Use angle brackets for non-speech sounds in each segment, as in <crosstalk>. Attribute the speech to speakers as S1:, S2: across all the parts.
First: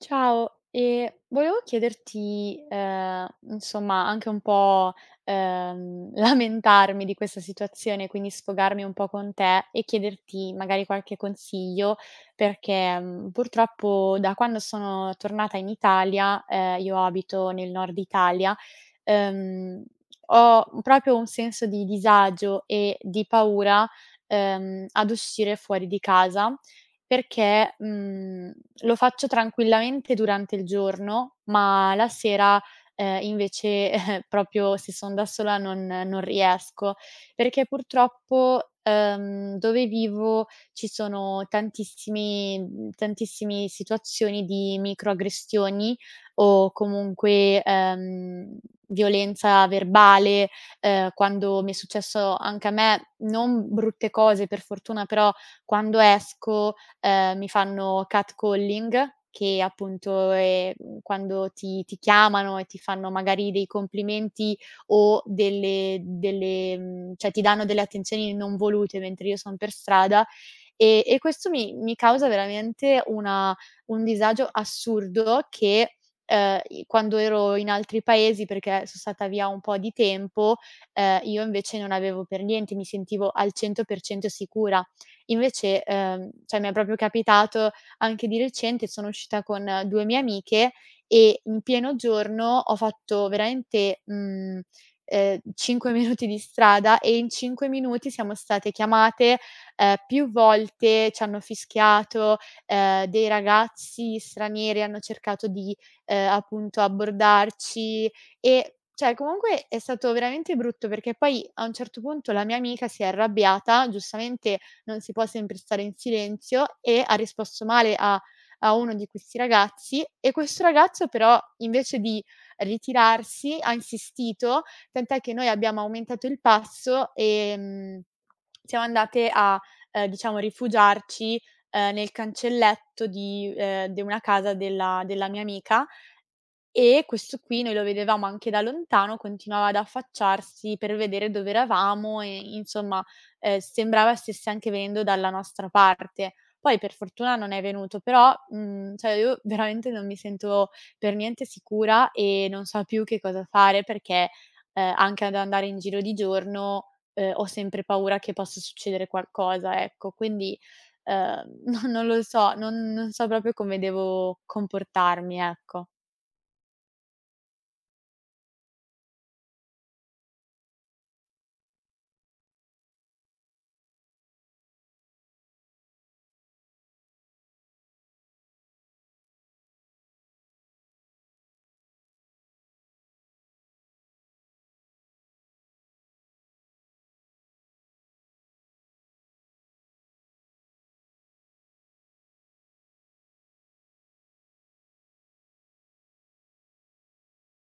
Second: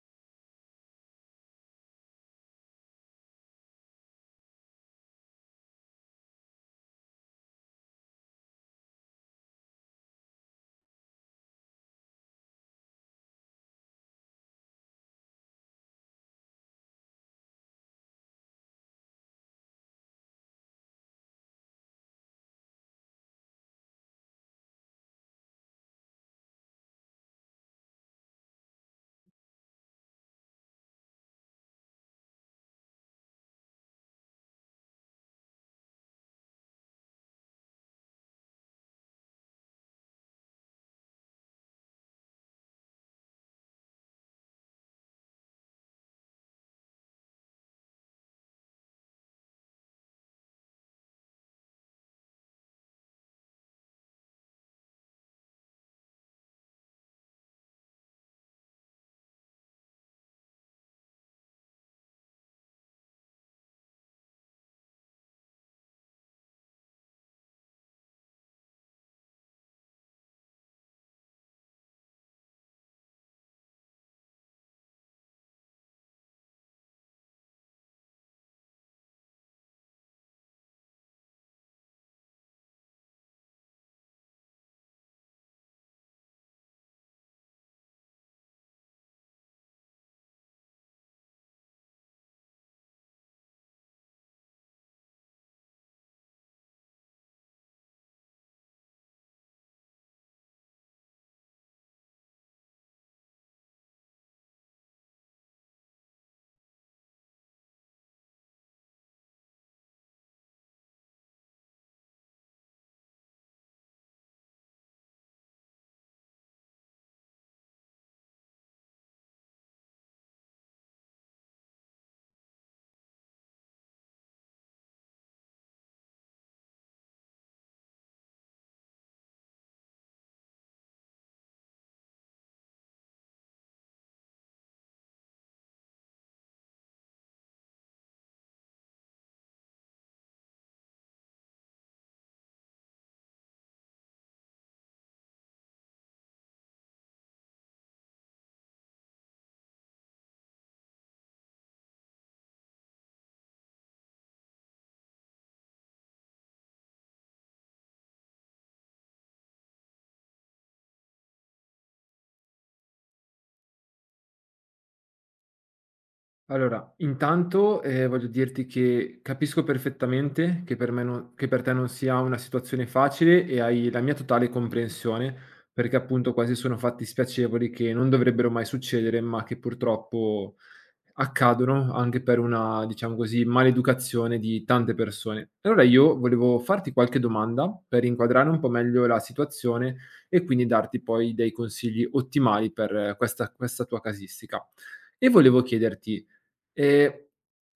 S1: Ciao, e volevo chiederti, insomma, anche un po', <laughs> lamentarmi di questa situazione, quindi sfogarmi un po' con te e chiederti magari qualche consiglio, perché, purtroppo da quando sono tornata in Italia, io abito nel nord Italia, ehm, ho proprio un senso di disagio e di paura, ad uscire fuori di casa perché, mhmm lo faccio tranquillamente durante il giorno, ma la sera, invece <laughs> proprio se son da sola non riesco, perché purtroppo, dove vivo ci sono tantissimi tantissimi situazioni di microaggressioni o comunque, violenza verbale, quando mi è successo anche a me, non brutte cose per fortuna, però quando esco, mi fanno catcalling, che appunto è, quando ti chiamano e ti fanno magari dei complimenti o delle cioè ti danno delle attenzioni non volute mentre io son per strada, e questo mi causa veramente una un disagio assurdo che, i quando ero in altri paesi, perché so stata via un po' di tempo, io invece non avevo per niente, mi sentivo al 100% sicura. Invece, cioè mi è proprio capitato anche di recente, sono uscita con 2 mie amiche e in pieno giorno ho fatto veramente, 5 <laughs> minuti di strada e in 5 minuti siamo state chiamate, più volte, ci hanno fischiato, dei ragazzi stranieri hanno cercato di, appunto abbordarci e cioè comunque è stato veramente brutto perché poi a un certo punto la mia amica si è arrabbiata, giustamente non si può sempre stare in silenzio" e ha risposto male a a uno di questi ragazzi e questo ragazzo però invece di ritirarsi ha insistito, tant'è che noi abbiamo aumentato il passo, siamo andate a, diciamo rifugiarci, nel cancelletto di de una casa della mia amica e questo qui noi lo vedevamo anche da lontano, continuava ad affacciarsi per vedere dove eravamo e insomma, sembrava stesse anche venendo dalla nostra parte. Poi per fortuna non è venuto, però, cioè io veramente non mi sento per niente sicura e non so più che cosa fare perché, anche ad andare in giro di giorno, ho sempre paura che possa succedere qualcosa, ecco. Quindi, no <laughs> non lo so, non so proprio come devo comportarmi, ecco.
S2: Allora, intanto, voglio dirti che capisco perfettamente che per me non che per te non sia una situazione facile e hai la mia totale comprensione, perché appunto quasi sono fatti spiacevoli che non dovrebbero mai succedere, ma che purtroppo accadono anche per una, diciamo così, maleducazione di tante persone. Allora io volevo farti qualche domanda per inquadrare un po' meglio la situazione e quindi darti poi dei consigli ottimali per questa tua casistica. E volevo chiederti. Ehm,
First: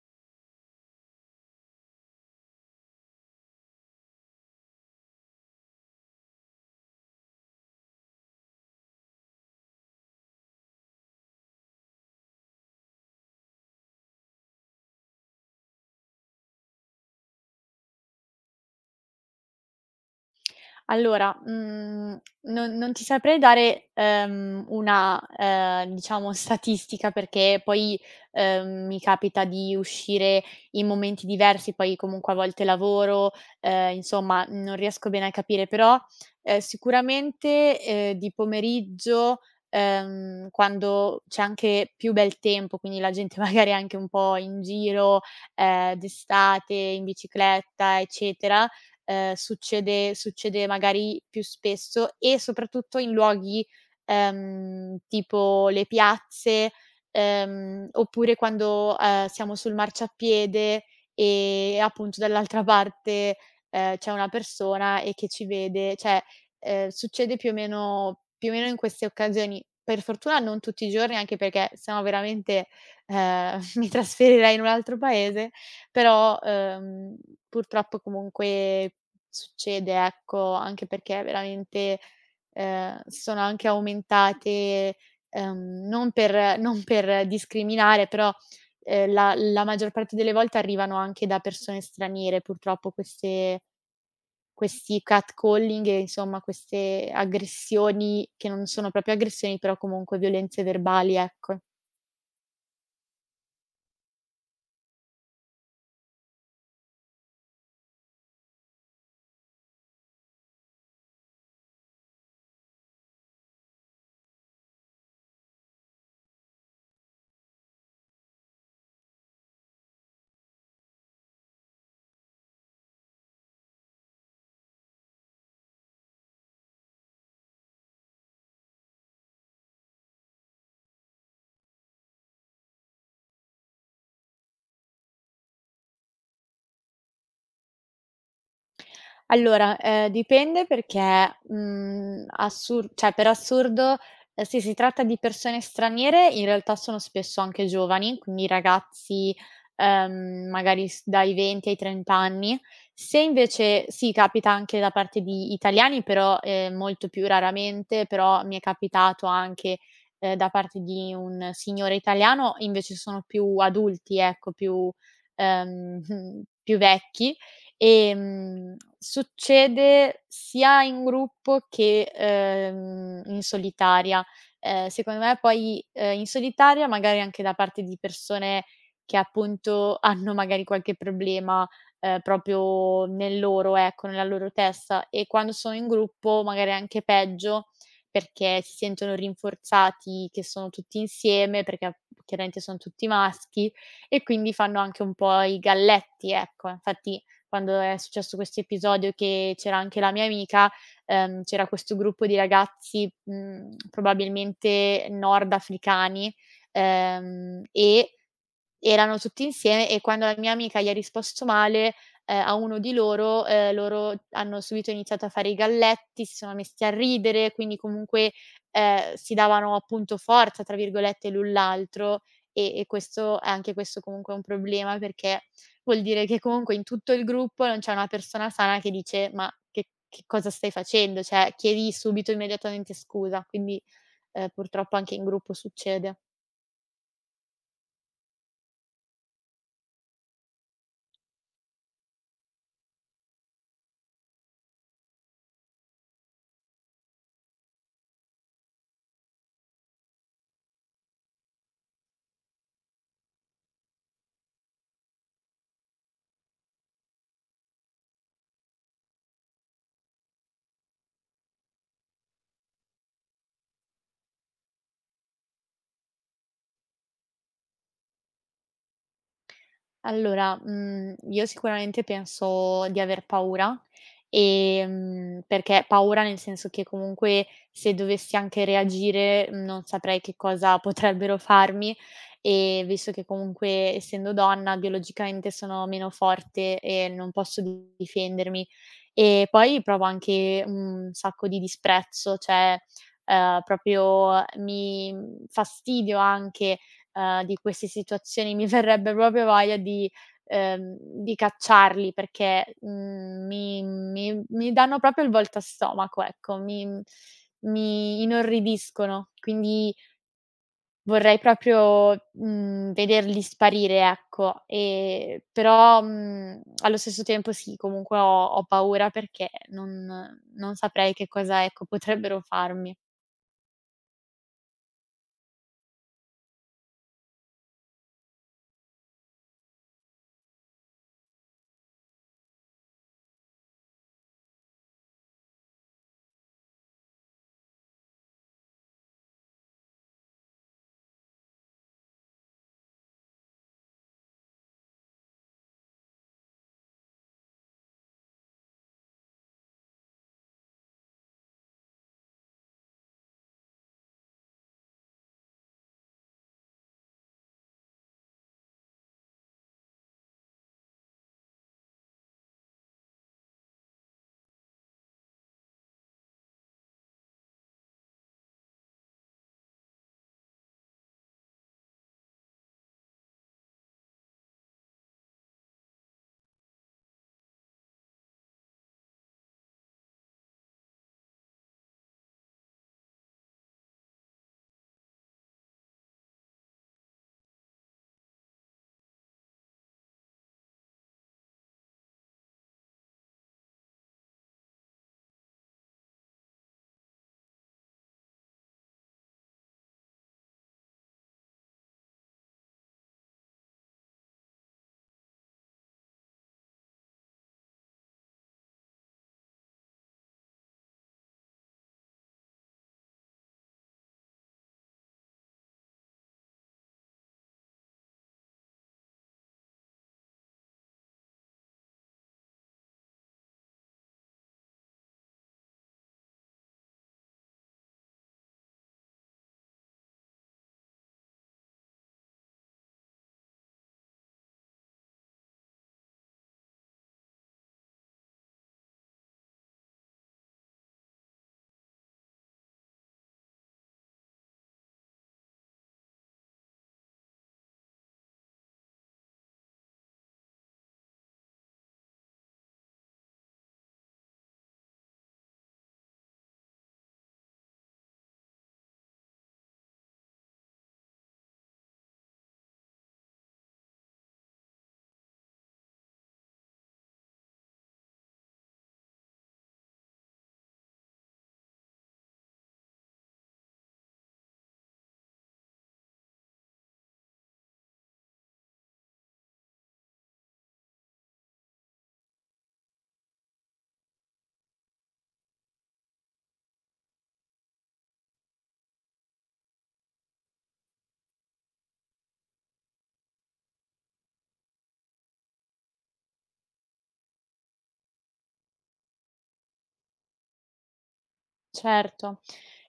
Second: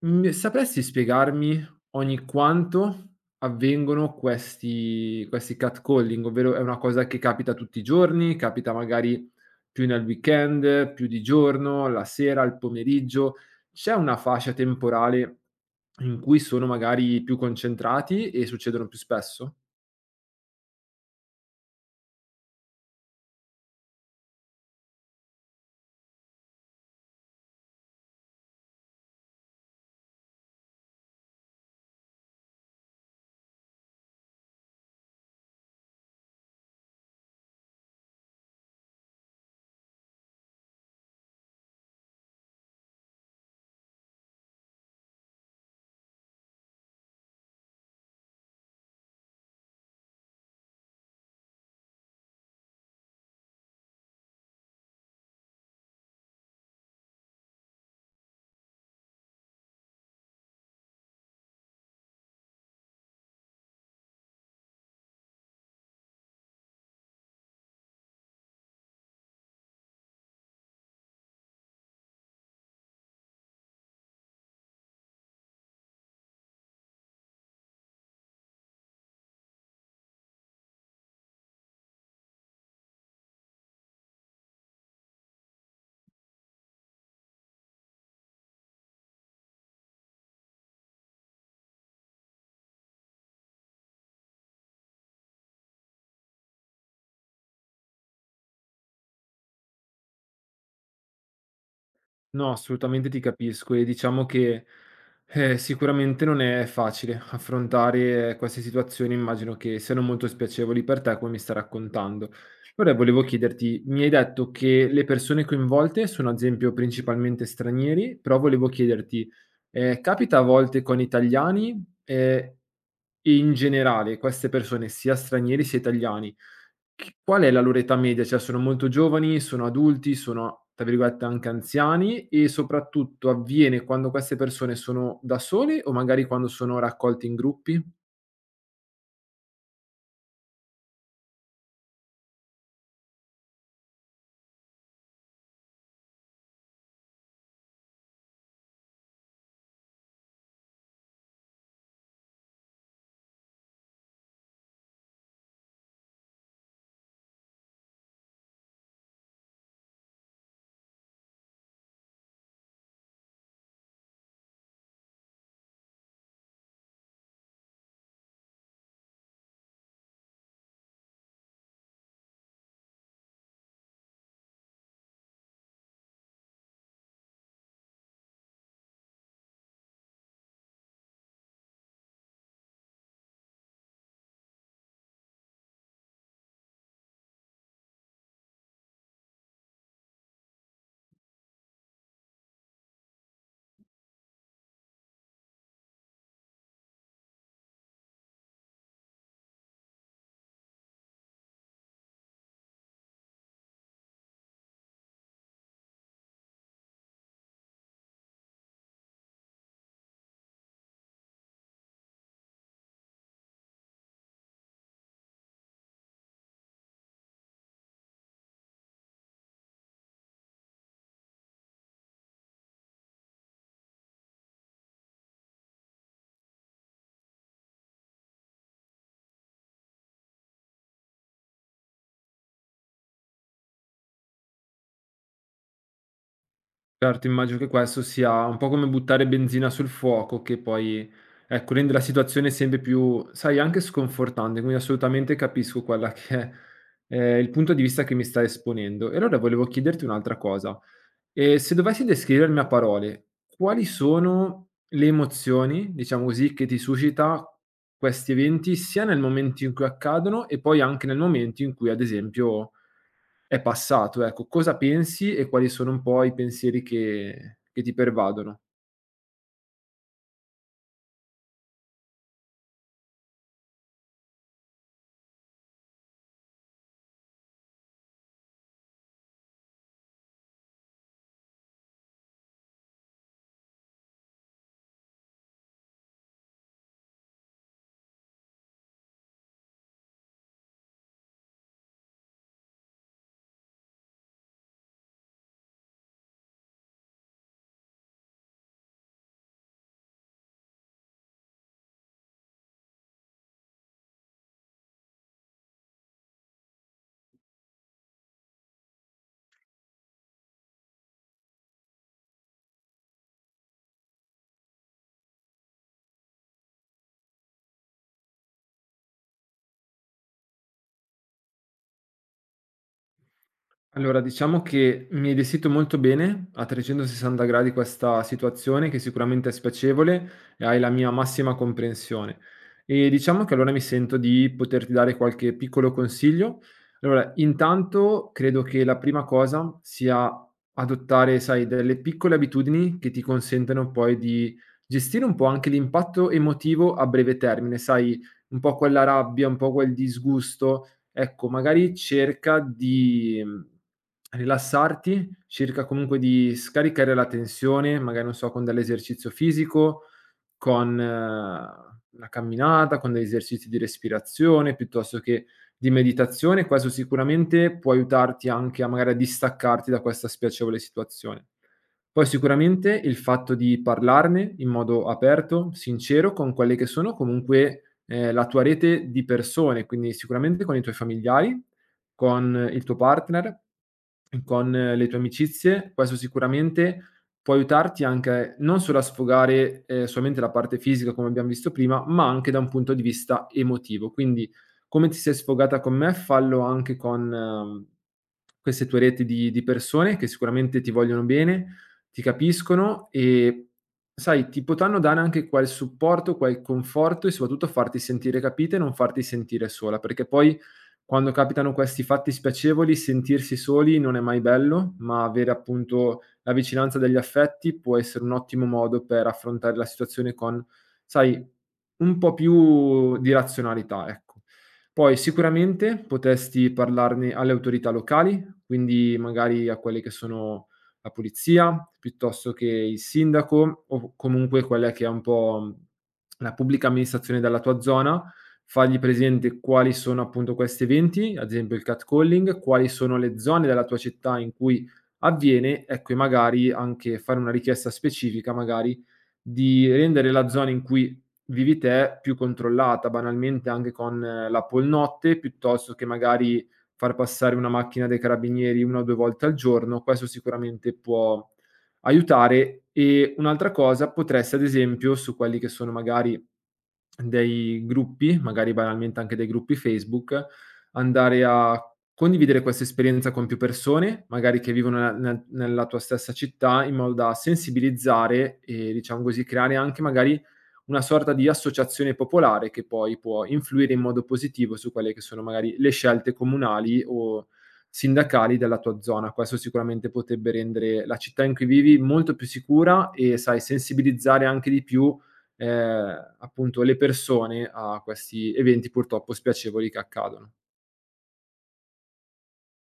S2: sapresti spiegarmi ogni quanto avvengono questi catcalling? Ovvero è una cosa che capita tutti i giorni, capita magari più nel weekend, più di giorno, la sera, il pomeriggio? C'è una fascia temporale in cui sono magari più concentrati e succedono più spesso?
S1: Allora, non ti saprei dare, una, diciamo statistica perché poi, mi capita di uscire in momenti diversi, poi comunque a volte lavoro, insomma non riesco bene a capire, però, sicuramente, di pomeriggio, quando c'è anche più bel tempo, quindi la gente <laughs> magari è anche un po' in giro, d'estate, in bicicletta, eccetera, succede magari più spesso e soprattutto in luoghi, tipo le piazze, oppure quando, siamo sul marciapiede e appunto dall'altra parte, c'è una persona e che ci vede, cioè, succede più o meno in queste occasioni. Per fortuna non tutti i giorni, anche perché se no veramente, ehm, <laughs> mi trasferirei in un altro paese. Però, purtroppo comunque succede, ecco, anche perché veramente, sono anche aumentate, non per discriminare, però, la maggior parte delle volte arrivano anche da persone straniere purtroppo queste questi catcalling e insomma queste aggressioni, che non sono proprio aggressioni, però comunque violenze verbali, ecco.
S2: No, assolutamente ti capisco e diciamo che, sicuramente non è facile affrontare queste situazioni, immagino che siano molto spiacevoli per te, come mi stai raccontando. Ora volevo chiederti, mi hai detto che le persone coinvolte sono ad esempio principalmente stranieri, però volevo chiederti, capita a volte con italiani, e in generale queste persone, sia stranieri sia italiani chi qual è la loro età media? Cioè sono molto giovani, sono adulti, sono tra virgolette anche anziani e soprattutto avviene quando queste persone sono da sole o magari quando sono raccolti in gruppi?
S1: Allora, dipende perché, assur cioè per assurdo, se si tratta di persone straniere in realtà sono spesso anche giovani, quindi ragazzi, magari s dai 20 ai 30 anni. Se invece sì, capita anche da parte di italiani, però, molto più raramente, però mi è capitato anche, da parte di un signore italiano, invece sono più adulti, ecco, più, <laughs> mhmm, più vecchi. Succede sia in gruppo che, in solitaria. Secondo me poi, in solitaria magari anche da parte di persone che appunto <laughs> hanno magari qualche problema, proprio nel loro ecco, nella loro testa e quando sono in gruppo magari è anche peggio perché si sentono rinforzati che sono tutti insieme, perché a chiaramente sono tutti maschi e quindi fanno anche un po' i galletti, ecco. Infatti quando è successo questo episodio che c'era anche la mia amica, c'era questo gruppo di ragazzi, probabilmente nordafricani, ehm, e erano tutti insieme e quando la mia amica gli ha risposto male, a uno di loro, loro hanno subito iniziato a fare i galletti, si sono messi a ridere, quindi comunque, si davano appunto "forza" tra virgolette l'un l'altro e questo anche questo comunque è un problema, perché vuol dire che comunque in tutto il gruppo non c'è una persona sana che dice: "Ma che cosa stai facendo?" Cioè, chiedi subito immediatamente scusa, quindi, purtroppo anche in gruppo succede.
S2: Certo, immagino che questo sia un po' come buttare benzina sul fuoco che poi, ecco, rende la situazione sempre più, sai, anche sconfortante, quindi assolutamente capisco quella che è, il punto di vista che mi stai esponendo. E allora volevo chiederti un'altra cosa. E se dovessi descrivermi a parole, quali sono le emozioni, diciamo così, che ti suscita questi eventi, sia nel momento in cui accadono e poi anche nel momento in cui, ad esempio, è passato? Ecco, cosa pensi e quali sono un po' i pensieri che ti pervadono?
S1: Allora, io sicuramente penso di aver paura, perché paura nel senso che comunque se dovessi anche reagire, non saprei che cosa potrebbero farmi e visto che comunque essendo donna biologicamente sono meno forte e non posso difendermi. E poi provo anche un sacco di disprezzo, cioè, proprio mi fastidio anche di queste situazioni mi verrebbe proprio voglia di cacciarli perché, mi danno proprio il volto a stomaco, ecco, mi inorridiscono. Quindi vorrei proprio, vederli sparire, ecco. Però, allo stesso tempo sì, comunque ho paura perché non saprei che cosa, ecco, potrebbero farmi.
S2: Allora, diciamo che mi hai descritto molto bene a 360 gradi questa situazione che sicuramente è spiacevole e hai la mia massima comprensione. E diciamo che allora mi sento di poterti dare qualche piccolo consiglio. Allora, intanto credo che la prima cosa sia adottare, sai, delle piccole abitudini che ti consentano poi di gestire un po' anche l'impatto emotivo a breve termine, sai, un po' quella rabbia, un po' quel disgusto. Ecco, magari cerca di, rilassarti, cerca comunque di scaricare la tensione, magari non so, con dell'esercizio fisico, con una camminata, con degli esercizi di respirazione piuttosto che di meditazione, questo sicuramente può aiutarti anche a magari a distaccarti da questa spiacevole situazione. Poi sicuramente il fatto di parlarne in modo aperto, sincero, con quelle che sono comunque, la tua rete di persone, quindi sicuramente con i tuoi familiari, con il tuo partner, con le tue amicizie, questo sicuramente può aiutarti anche non solo a sfogare, solamente la parte fisica come abbiam visto prima, ma anche da un punto di vista emotivo. Quindi, come ti sei sfogata con me, fallo anche con queste tue reti di persone che sicuramente ti vogliono bene, ti capiscono e, sai, ti potranno dare anche quel supporto, quel conforto e soprattutto farti sentire capita e non farti sentire sola, perché poi quando capitano questi fatti spiacevoli sentirsi soli non è mai bello, ma avere appunto la vicinanza degli affetti può essere un ottimo modo per affrontare la situazione con, sai, un po' più di razionalità, ecco. Poi sicuramente potresti parlarne alle autorità locali, quindi magari a quelle che sono la polizia, piuttosto che il sindaco o comunque quella che è un po', la pubblica amministrazione della tua zona, fargli presente quali sono appunto questi eventi, ad esempio il catcalling, quali sono le zone della tua città in cui avviene, ecco, e magari anche fare una richiesta specifica, magari, di rendere la zona in cui vivi te più controllata, banalmente anche con la polnotte, piuttosto che magari far passare una macchina dei carabinieri 1 o 2 volte al giorno, questo sicuramente può aiutare. E un'altra cosa potreste, ad esempio, su quelli che sono magari dei gruppi, magari banalmente anche dei gruppi Facebook, andare a condividere questa esperienza con più persone, magari che vivono ne nella tua stessa città, in modo da sensibilizzare e, diciamo così, creare anche magari una sorta di associazione popolare che poi può influire in modo positivo su quelle che sono magari le scelte comunali o sindacali della tua zona. Questo sicuramente potrebbe rendere la città in cui vivi molto più sicura e, sai, sensibilizzare anche di più appunto le persone a questi eventi purtroppo spiacevoli che accadono.
S1: Certo.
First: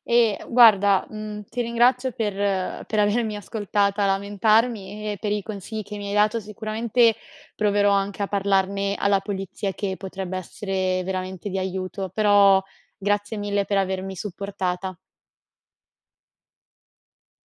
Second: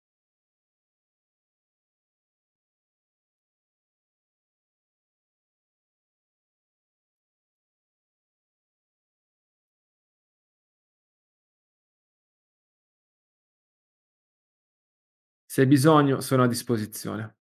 S1: E guarda, ti ringrazio per avermi ascoltata lamentarmi e per i consigli che mi hai dato. Sicuramente proverò anche a parlarne alla polizia che potrebbe essere veramente di aiuto, però grazie mille per avermi supportata.
S2: Se hai bisogno sono a disposizione.